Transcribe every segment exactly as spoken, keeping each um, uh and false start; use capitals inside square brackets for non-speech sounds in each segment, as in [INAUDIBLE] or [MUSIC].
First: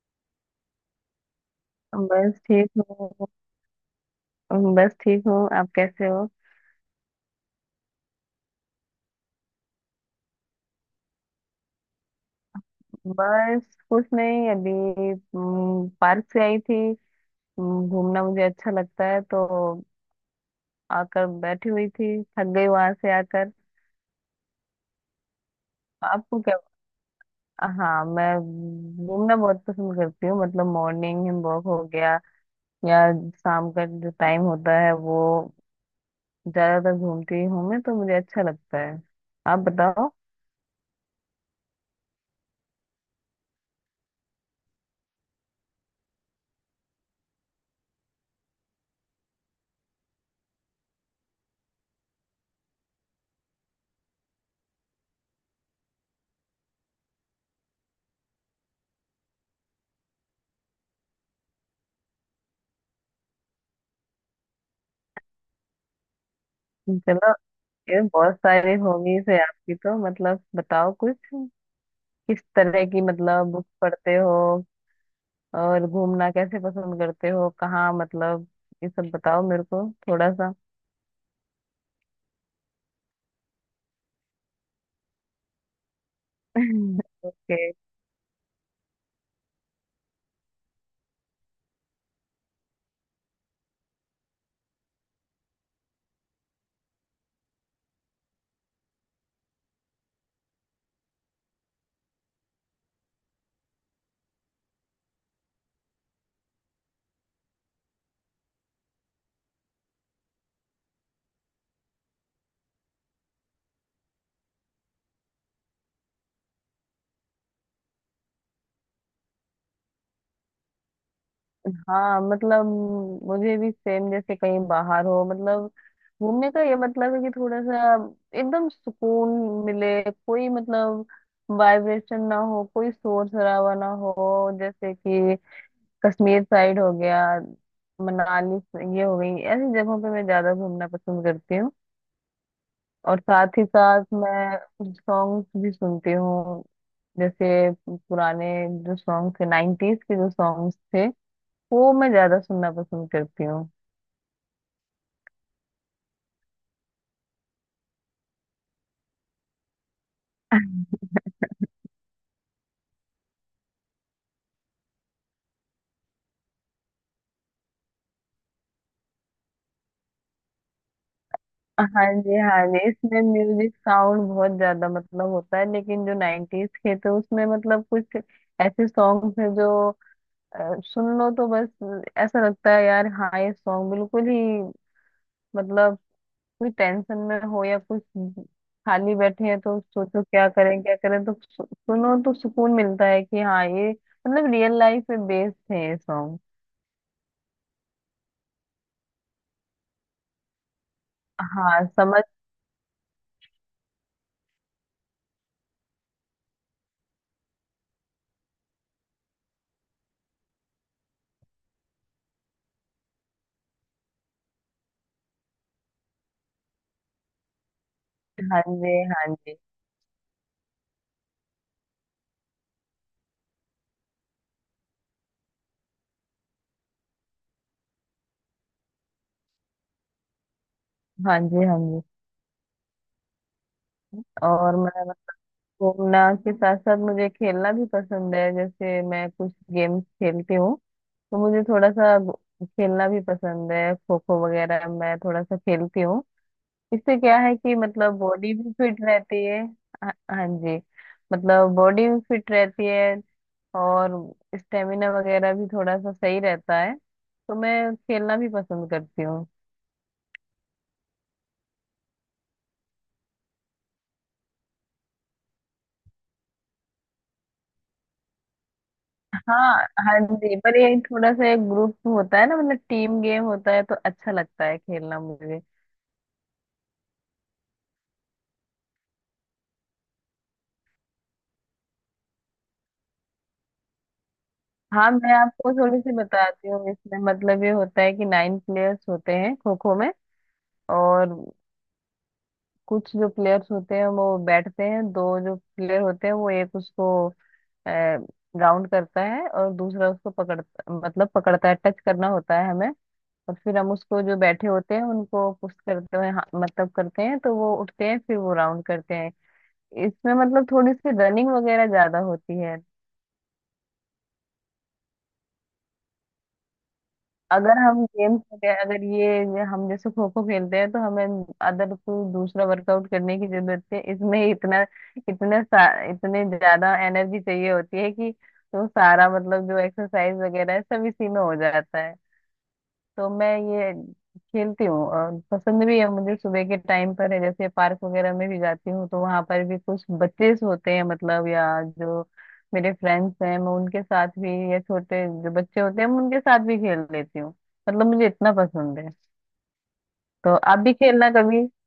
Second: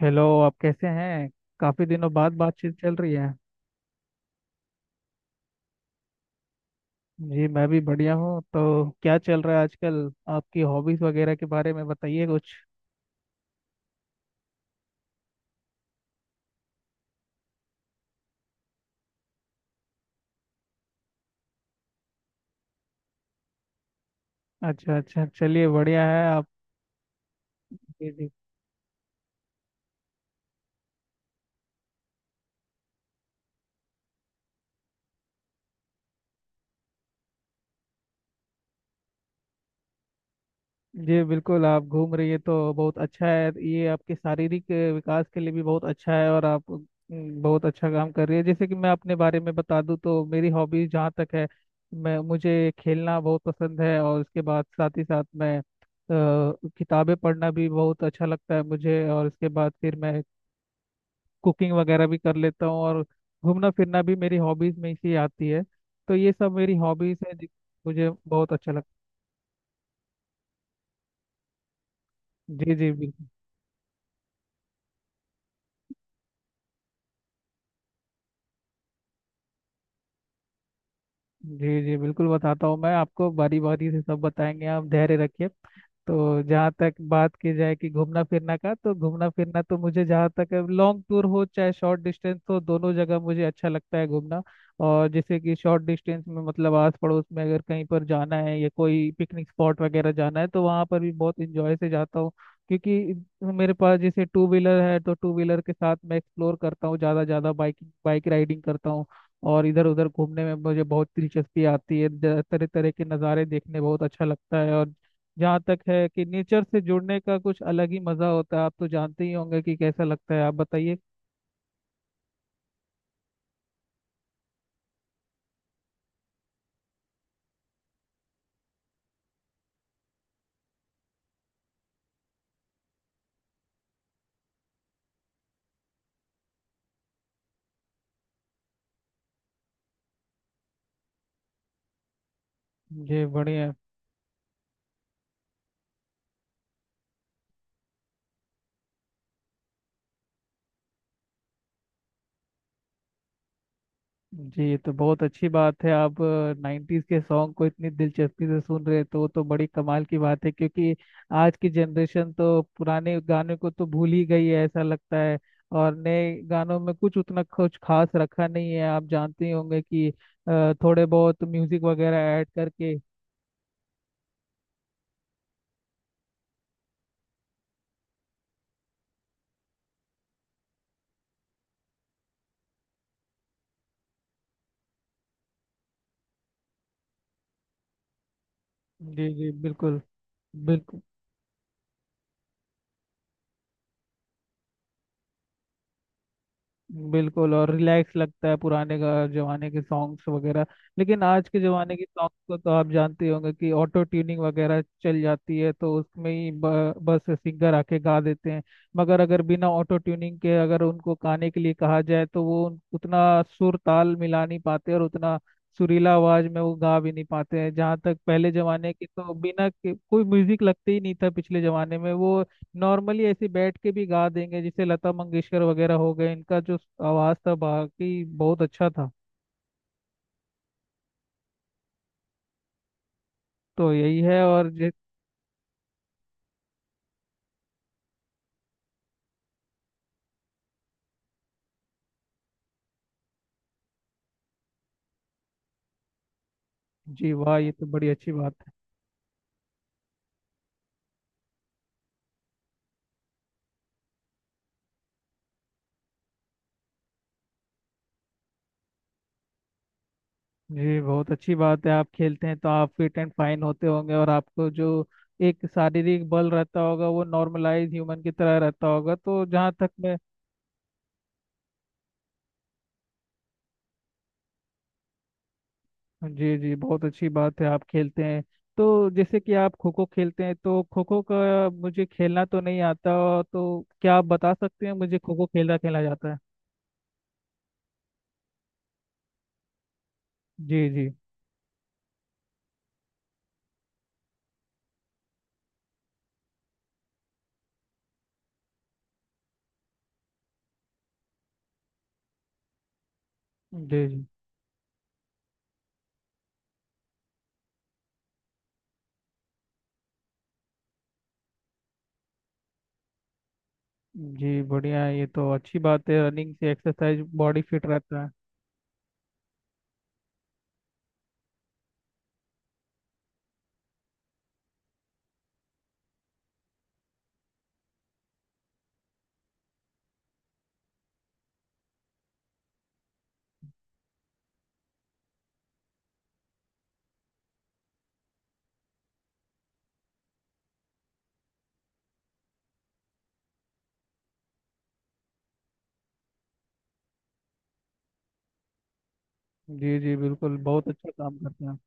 Hello, आप कैसे हैं? काफी दिनों बाद बस ठीक बातचीत चल रही हूँ है। बस ठीक हूँ आप कैसे हो। जी, मैं भी बढ़िया हूँ। तो क्या चल रहा है आजकल? आपकी हॉबीज वगैरह के बारे में बताइए कुछ। बस कुछ नहीं अभी। हम्म, पार्क से आई थी। हम्म, घूमना मुझे अच्छा लगता है, तो आकर बैठी हुई थी, थक गई वहां से आकर। अच्छा अच्छा, चलिए बढ़िया है। आपको आप? क्या? हाँ, जी मैं जी। घूमना बहुत पसंद करती हूँ। मतलब मॉर्निंग वॉक हो गया या शाम का जो टाइम होता है, वो ज्यादातर घूमती हूँ मैं, तो मुझे अच्छा लगता है। आप बताओ। जी बिल्कुल, आप घूम रही है तो बहुत अच्छा है, ये आपके शारीरिक अ, विकास के लिए भी बहुत अच्छा है। और आप अम, बहुत अच्छा काम कर रही है। जैसे कि मैं अपने बारे में बता दूं तो मेरी हॉबीज जहाँ तक है, मैं मुझे खेलना बहुत पसंद है। और उसके बाद साथ ही साथ मैं अ, किताबें पढ़ना भी बहुत अच्छा लगता है मुझे। और उसके बाद फिर मैं कुकिंग वगैरह भी कर लेता हूँ, और घूमना फिरना भी मेरी हॉबीज में ही से आती है। तो ये सब मेरी हॉबीज चलो, है, ये मुझे बहुत बहुत अच्छा सारी लगता हॉबीज है आपकी। तो मतलब बताओ कुछ, किस है। जी तरह जी की बिल्कुल। मतलब बुक पढ़ते हो, और घूमना कैसे पसंद करते हो, कहाँ मतलब ये सब बताओ मेरे को थोड़ा सा। जी जी बिल्कुल, बताता हूँ। मैं आपको बारी बारी से सब बताएंगे, आप धैर्य रखिए। तो जहाँ तक [LAUGHS] बात की ओके। जाए कि घूमना फिरना का, तो घूमना फिरना तो मुझे जहाँ तक लॉन्ग टूर हो चाहे शॉर्ट डिस्टेंस हो, दोनों जगह मुझे अच्छा लगता है घूमना। और जैसे कि शॉर्ट डिस्टेंस में, मतलब आस पड़ोस में अगर कहीं पर जाना है, या कोई पिकनिक स्पॉट वगैरह जाना है, तो वहाँ पर भी बहुत इंजॉय से जाता हूँ। क्योंकि मेरे पास जैसे टू व्हीलर है, तो टू व्हीलर के साथ मैं एक्सप्लोर करता हूँ ज़्यादा ज़्यादा, बाइक बाइक राइडिंग करता हूँ। और इधर उधर घूमने में मुझे बहुत दिलचस्पी आती है। तरह तरह के नज़ारे देखने बहुत अच्छा लगता है। और जहाँ तक है कि नेचर से जुड़ने का कुछ अलग ही मज़ा होता है, आप तो जानते ही होंगे कि कैसा लगता है। आप बताइए। हाँ, मतलब मुझे भी सेम, जैसे कहीं बाहर हो मतलब घूमने का, ये मतलब है कि थोड़ा सा एकदम सुकून मिले, कोई मतलब वाइब्रेशन ना हो, कोई शोर शराबा ना हो। जैसे कि कश्मीर साइड हो गया, मनाली ये हो गई, ऐसी जगहों पे मैं ज्यादा घूमना पसंद करती हूँ। और मुझे साथ ही बढ़िया। साथ मैं कुछ सॉन्ग्स भी सुनती हूँ। जैसे पुराने जो सॉन्ग्स थे, नाइन्टीज के जो सॉन्ग्स थे, वो मैं ज्यादा सुनना पसंद करती हूँ। जी, तो बहुत अच्छी बात है, आप नाइन्टीज के सॉन्ग को इतनी दिलचस्पी से सुन रहे हैं, तो वो तो बड़ी कमाल की बात है। क्योंकि आज की जनरेशन तो पुराने गाने को तो भूल ही गई है ऐसा लगता है। और नए गानों में कुछ उतना कुछ खास रखा नहीं है, आप जानते ही होंगे कि अ, थोड़े बहुत म्यूजिक हाँ वगैरह जी, ऐड हाँ जी। करके। इसमें म्यूजिक साउंड बहुत ज्यादा मतलब होता है, लेकिन जो नाइन्टीज के, तो उसमें मतलब कुछ ऐसे सॉन्ग है जो अ, सुन लो तो बस ऐसा लगता है यार, हाँ ये सॉन्ग बिल्कुल ही मतलब कोई टेंशन में हो या कुछ खाली जी बैठे जी हैं, तो बिल्कुल। सोचो क्या करें क्या बिल्कुल करें, तो सु, सुनो तो सुकून मिलता है कि हाँ ये मतलब रियल लाइफ पे बेस्ड है ये सॉन्ग। बिल्कुल, और रिलैक्स लगता है पुराने का जमाने के सॉन्ग्स वगैरह। लेकिन आज के हाँ, जमाने के समझ। सॉन्ग्स को तो आप जानते ही होंगे कि ऑटो ट्यूनिंग वगैरह चल जाती है, तो उसमें ही ब, बस सिंगर आके गा देते हैं। मगर अगर बिना ऑटो ट्यूनिंग के अगर उनको गाने के लिए कहा जाए, तो वो उन- उतना सुर ताल मिला नहीं पाते, और उतना सुरीला आवाज में वो गा भी नहीं पाते हैं। जहाँ तक पहले हाँ जमाने जी, के, हाँ तो जी। बिना के, कोई म्यूजिक लगते ही नहीं था पिछले जमाने में। वो नॉर्मली ऐसे बैठ के भी गा देंगे, जैसे लता मंगेशकर वगैरह हो गए, इनका जो आवाज़ था बाकी बहुत अच्छा था। हाँ जी, हाँ जी। तो यही है। और और जी। मैं घूमना के साथ साथ मुझे खेलना भी पसंद है। जैसे मैं कुछ गेम्स खेलती हूँ, तो मुझे थोड़ा सा घू- खेलना भी पसंद है। खो खो वगैरह मैं थोड़ा सा खेलती हूँ, इससे जी क्या है वाह, ये कि तो बड़ी मतलब अच्छी बॉडी बात भी है। फिट रहती है। हाँ हाँ जी, मतलब बॉडी भी फिट रहती है और स्टेमिना वगैरह भी थोड़ा सा सही रहता है, तो मैं खेलना भी पसंद करती हूँ। जी बहुत अच्छी बात है, आप खेलते हैं तो आप फिट एंड फाइन होते होंगे, और आपको जो एक शारीरिक बल रहता होगा वो नॉर्मलाइज ह्यूमन की तरह रहता होगा। तो जहाँ हाँ तक मैं। हाँ जी, पर ये थोड़ा सा एक ग्रुप होता है ना, मतलब टीम गेम होता है, तो अच्छा लगता है खेलना मुझे। जी जी, बहुत अच्छी बात है, आप खेलते हैं। तो जैसे कि आप खो खो खेलते हैं, तो खो खो का मुझे खेलना तो नहीं आता। तो क्या आप बता सकते हैं हाँ, मुझे मैं खो खो आपको खेलना थोड़ी खेला सी जाता है? बताती हूँ। इसमें मतलब ये होता है कि नाइन प्लेयर्स होते हैं खो खो में। जी जी। और कुछ जो प्लेयर्स होते हैं वो बैठते हैं, दो जो प्लेयर होते हैं वो एक उसको राउंड करता है और दूसरा उसको पकड़ता, मतलब पकड़ता है, टच करना होता है हमें। और फिर हम जी जी। उसको जो बैठे होते हैं उनको पुश करते हैं, हाँ, मतलब करते हैं, तो वो उठते हैं फिर वो राउंड करते हैं। इसमें मतलब थोड़ी सी रनिंग वगैरह ज्यादा होती है। जी बढ़िया है, ये तो अच्छी बात है, रनिंग से एक्सरसाइज बॉडी अगर फिट हम रहता है। गेम्स वगैरह, अगर ये हम जैसे खो खो खेलते हैं, तो हमें अदर कोई दूसरा वर्कआउट करने की जरूरत है इसमें, इतना इतने सा- इतने ज्यादा एनर्जी चाहिए होती है कि तो सारा मतलब जो एक्सरसाइज वगैरह है सब इसी में हो जाता है। तो मैं ये खेलती हूँ और पसंद भी है मुझे। सुबह के टाइम पर है जैसे पार्क वगैरह में भी जाती हूँ, तो वहां पर भी कुछ बच्चे होते हैं मतलब, या जो मेरे फ्रेंड्स हैं मैं उनके साथ भी, या छोटे जो बच्चे होते हैं मैं उनके साथ भी खेल लेती हूँ। मतलब मुझे इतना पसंद है। जी जी तो बिल्कुल, आप बहुत भी अच्छा खेलना काम करते कभी। हैं आप।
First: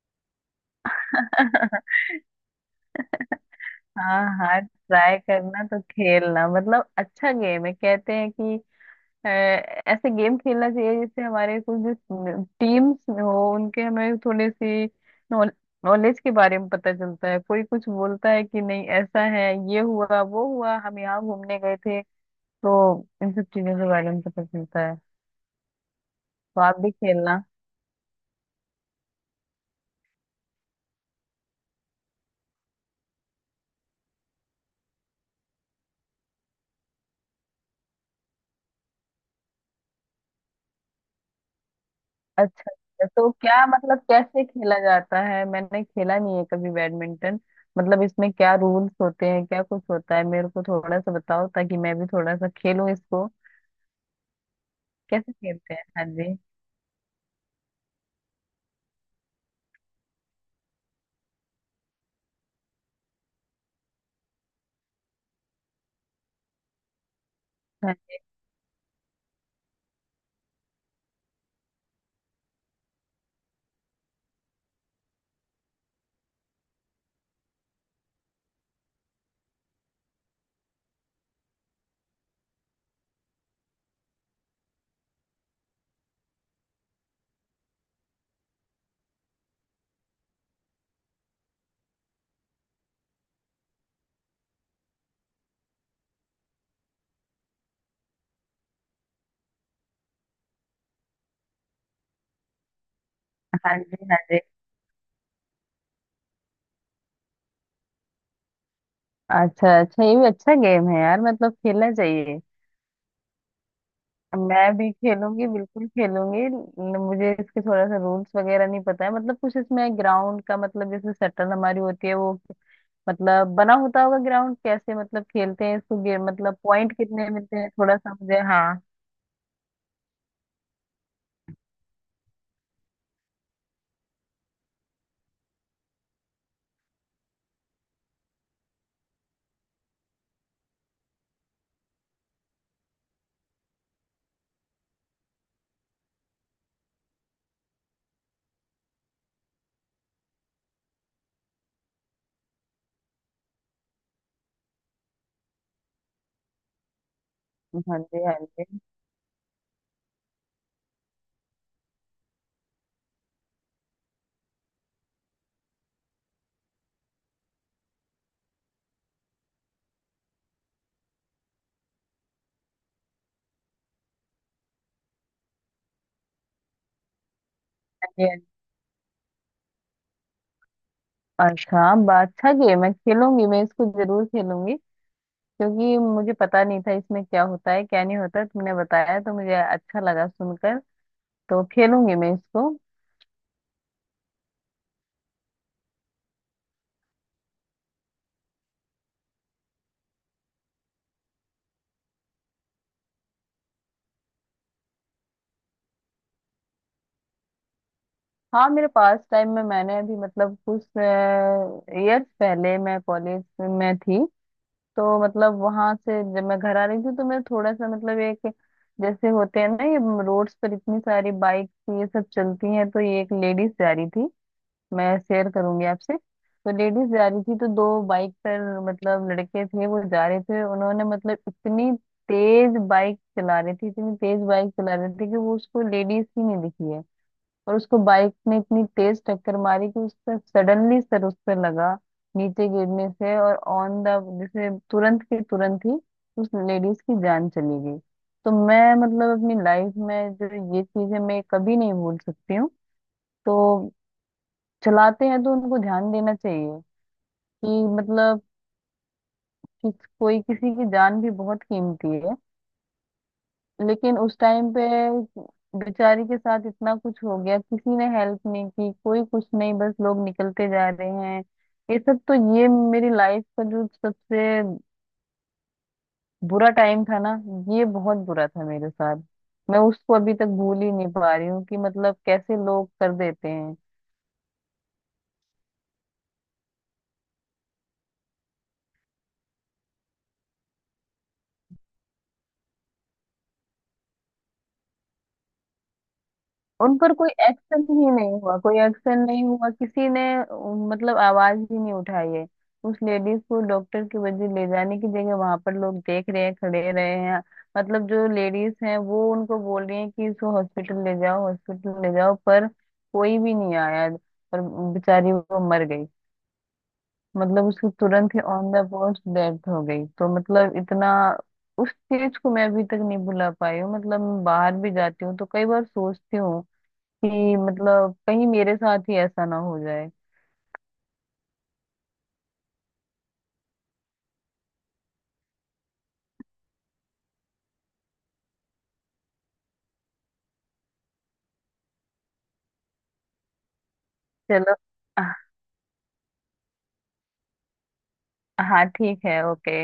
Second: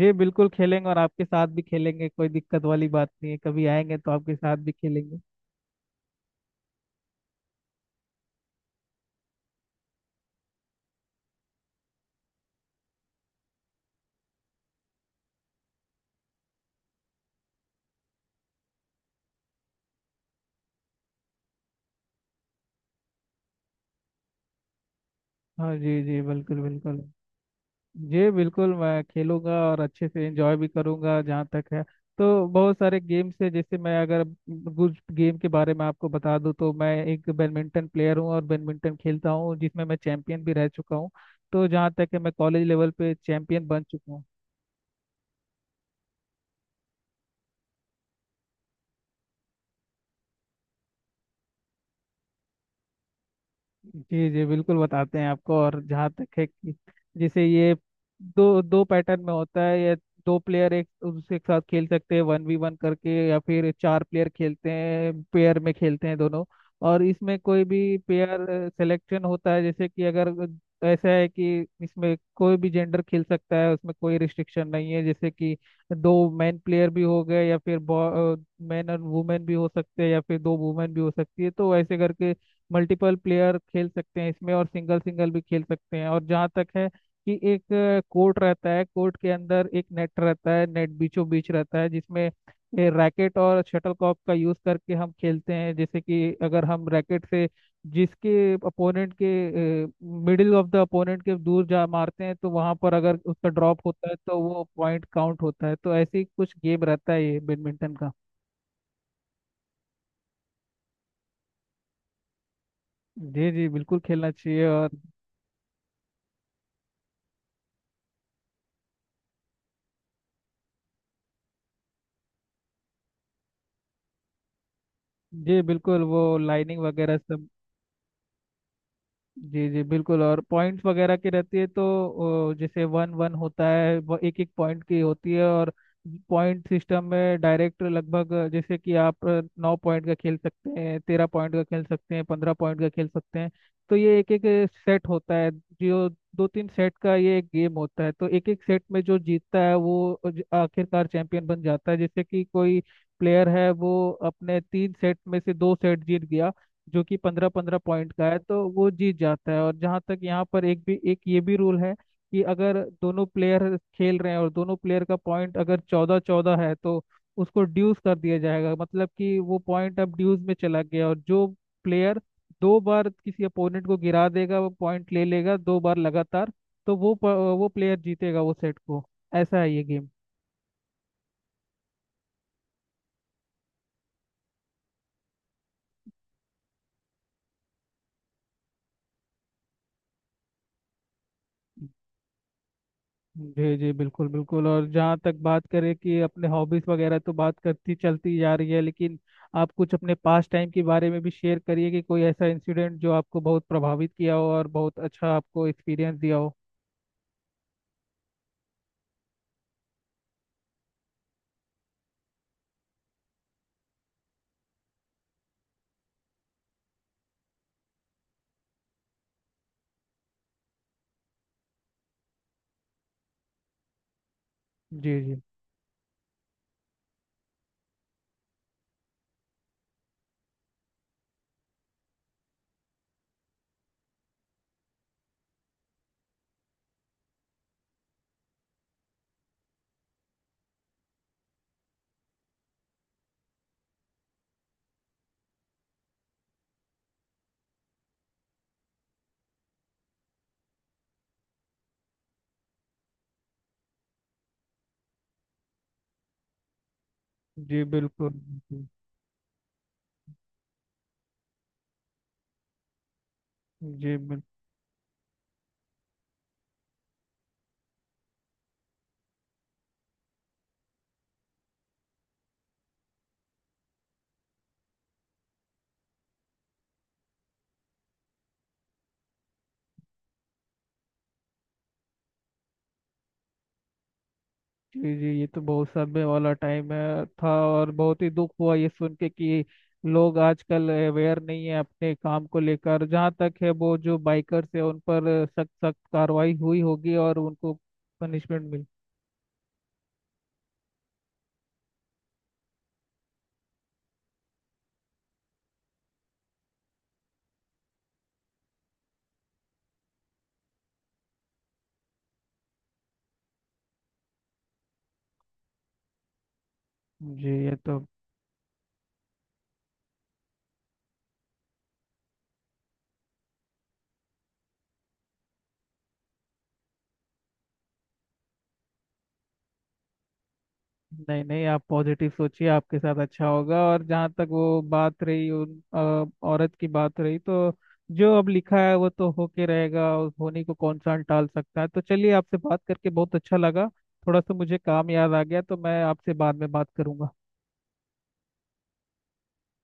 जी बिल्कुल खेलेंगे, और आपके साथ भी खेलेंगे, [LAUGHS] कोई दिक्कत वाली बात नहीं है। कभी आएंगे तो हाँ आपके साथ हाँ, भी ट्राई खेलेंगे। करना तो खेलना। मतलब अच्छा गेम है, कहते हैं कि अ, ऐसे गेम खेलना चाहिए जिससे हमारे कुछ जो टीम्स हो उनके हमें थोड़ी सी नॉलेज के बारे में पता चलता है, कोई कुछ बोलता है कि नहीं ऐसा है, ये हुआ वो हुआ, हम यहाँ घूमने गए थे, तो इन सब चीजों के बारे में पता चलता है। हाँ जी, जी बिल्कुल तो आप भी बिल्कुल। खेलना। जी बिल्कुल, मैं खेलूंगा और अच्छे से एंजॉय भी करूंगा। जहाँ तक है, तो बहुत सारे गेम्स है। जैसे मैं अगर कुछ गेम के बारे में आपको बता दूं, तो मैं एक बैडमिंटन प्लेयर हूँ और बैडमिंटन खेलता हूँ, जिसमें मैं चैंपियन भी रह चुका हूँ। तो जहाँ तक है, मैं कॉलेज अच्छा लेवल अच्छा, पे तो क्या चैंपियन बन मतलब चुका हूँ। कैसे खेला जाता है? मैंने खेला नहीं है कभी बैडमिंटन, मतलब इसमें क्या रूल्स होते हैं, क्या कुछ होता है मेरे को थोड़ा सा बताओ, ताकि मैं भी थोड़ा सा खेलूं इसको, जी जी बिल्कुल, बताते हैं कैसे आपको। खेलते और हैं। हाँ जहाँ जी, तक है कि जैसे ये दो दो पैटर्न में होता है ये। दो प्लेयर एक दूसरे के साथ खेल सकते हैं, वन वी वन करके, या फिर चार प्लेयर खेलते हैं, पेयर में खेलते हैं दोनों। और इसमें कोई भी पेयर सिलेक्शन होता है। जैसे कि अगर ऐसा है कि इसमें कोई भी जेंडर खेल सकता है, उसमें कोई रिस्ट्रिक्शन नहीं है। जैसे कि दो मैन प्लेयर भी हो गए, या फिर मैन और वुमेन भी हो सकते हैं, या फिर दो वुमेन भी हो सकती है। तो ऐसे करके मल्टीपल प्लेयर खेल सकते हैं इसमें, और सिंगल सिंगल भी खेल सकते हैं। और जहाँ तक है कि एक कोर्ट रहता है, कोर्ट के अंदर एक नेट रहता है, नेट बीचों बीच रहता है, जिसमें रैकेट और शटलकॉक का यूज करके हम खेलते हैं। जैसे कि अगर हम रैकेट से, जिसके अपोनेंट के मिडिल ऑफ द अपोनेंट के दूर जा मारते हैं, तो वहां पर अगर उसका हाँ ड्रॉप जी, होता है हाँ तो जी। वो पॉइंट काउंट होता है। तो ऐसे ही कुछ गेम रहता है ये बैडमिंटन का। अच्छा अच्छा, ये भी अच्छा गेम है यार, मतलब खेलना चाहिए। जी जी बिल्कुल, खेलना चाहिए। मैं और भी खेलूंगी, बिल्कुल खेलूंगी। न- मुझे इसके थोड़ा सा रूल्स वगैरह नहीं पता है, मतलब कुछ इसमें ग्राउंड का मतलब जैसे शटल हमारी होती है वो, मतलब बना होता होगा ग्राउंड कैसे मतलब जी खेलते हैं बिल्कुल, इसको, वो गेम मतलब लाइनिंग पॉइंट वगैरह कितने सब। मिलते हैं थोड़ा सा मुझे, हाँ। जी जी बिल्कुल, और पॉइंट्स वगैरह की रहती है। तो अ, जैसे वन वन होता है, वो एक एक पॉइंट की होती है। और पॉइंट सिस्टम में डायरेक्ट लगभग अ, जैसे कि आप अ, नौ पॉइंट का खेल सकते हैं, तेरह पॉइंट का खेल सकते हैं, पंद्रह पॉइंट का खेल सकते हैं। तो ये एक एक सेट होता है, जो दो तीन सेट का ये एक गेम होता है। तो एक एक सेट में जो जीतता है, वो ज- आखिरकार चैंपियन बन जाता है। जैसे कि कोई प्लेयर है, वो अपने तीन सेट में से दो सेट जीत गया, जो कि पंद्रह पंद्रह हाँ पॉइंट जी, का हाँ है, जी। तो हाँ वो जीत जाता है। और जहाँ तक, यहाँ पर एक भी एक ये भी रूल है कि अगर दोनों प्लेयर खेल रहे हैं और दोनों प्लेयर का पॉइंट अगर चौदह चौदह है, तो उसको ड्यूस कर दिया जाएगा। मतलब कि वो पॉइंट अब ड्यूस में चला गया, और जो प्लेयर दो बार किसी अपोनेंट को गिरा देगा वो पॉइंट ले लेगा, दो बार लगातार। तो वो प- वो प्लेयर जी, हाँ जीतेगा वो जी। सेट को। ऐसा है ये गेम। अच्छा बा- अच्छा गेम है, खेलूंगी मैं इसको, जरूर खेलूंगी, क्योंकि मुझे पता नहीं था इसमें क्या होता है क्या नहीं होता, तुमने बताया तो मुझे अच्छा लगा सुनकर, तो खेलूंगी मैं इसको। जी जी बिल्कुल बिल्कुल। और जहाँ तक बात करें कि अपने हॉबीज वगैरह तो बात करती चलती जा रही है, लेकिन आप कुछ अपने पास टाइम के बारे में भी शेयर करिए, कि कोई ऐसा इंसिडेंट जो आपको बहुत प्रभावित किया हो और बहुत अच्छा आपको एक्सपीरियंस दिया हो। हाँ, मेरे पास टाइम में मैंने अभी मतलब कुछ ईयर्स पहले मैं कॉलेज में थी, तो मतलब वहां से जब मैं घर आ रही थी, तो मैं थोड़ा सा मतलब एक, जैसे होते हैं ना ये रोड्स पर इतनी सारी बाइक ये सब चलती हैं, तो ये एक लेडीज जा रही थी, मैं जी जी। शेयर करूंगी आपसे। तो लेडीज जा रही थी, तो दो बाइक पर मतलब लड़के थे वो जा रहे थे, उन्होंने मतलब इतनी तेज बाइक चला रही थी इतनी तेज बाइक चला रही थी कि वो उसको लेडीज ही नहीं दिखी है, और उसको बाइक ने इतनी तेज टक्कर मारी कि उसका सडनली सर उस पे लगा नीचे गिरने से, और ऑन द, जैसे तुरंत के तुरंत ही उस लेडीज की जान चली गई। तो मैं मतलब अपनी लाइफ में जो ये चीजें मैं कभी नहीं भूल सकती हूँ। तो चलाते हैं तो उनको ध्यान देना चाहिए जी कि बिल्कुल। मतलब कि कोई किसी की जान भी बहुत कीमती है। जी लेकिन उस बिल्कुल। टाइम पे बेचारी के साथ इतना कुछ हो गया, किसी ने हेल्प नहीं की, कोई कुछ नहीं, बस लोग निकलते जा रहे हैं ये सब। तो ये मेरी लाइफ का जो सबसे बुरा टाइम था ना, ये बहुत बुरा था मेरे साथ। मैं उसको अभी तक भूल ही नहीं पा रही हूँ कि मतलब कैसे लोग कर देते हैं। जी जी, ये तो बहुत समय वाला टाइम है था, और बहुत ही दुख हुआ ये सुन के कि लोग आजकल अवेयर नहीं है अपने काम को लेकर। जहाँ तक है, वो जो बाइकर्स है उन पर सख्त सख्त कार्रवाई हुई उन पर होगी कोई और उनको एक्शन ही नहीं हुआ, पनिशमेंट कोई मिली। एक्शन नहीं हुआ, किसी ने उम, मतलब आवाज ही नहीं उठाई है। उस लेडीज को डॉक्टर की वजह ले जाने की जगह वहां पर लोग देख रहे हैं, खड़े रहे हैं। मतलब जो लेडीज हैं वो उनको बोल रही हैं कि इसको हॉस्पिटल ले जाओ हॉस्पिटल ले जाओ, पर कोई भी नहीं आया। पर बेचारी वो मर गई, जी मतलब ये उसकी तो। तुरंत ही ऑन द स्पॉट डेथ हो गई। तो मतलब इतना उस चीज को मैं अभी तक नहीं भुला पाई हूँ। मतलब मैं बाहर भी जाती हूँ तो कई बार सोचती हूँ कि मतलब कहीं मेरे साथ ही ऐसा ना हो जाए। नहीं नहीं, आप पॉजिटिव सोचिए, आपके साथ अच्छा होगा। और जहाँ तक वो बात रही, उन अ, औरत की बात रही, तो जो अब लिखा है वो तो होके रहेगा, और होने को कौन सा टाल सकता है। तो चलिए, आपसे बात करके बहुत अच्छा लगा। थोड़ा सा चलो। मुझे काम याद आह, आ गया, तो मैं आपसे बाद में बात करूंगा। हाँ, ठीक है, ओके।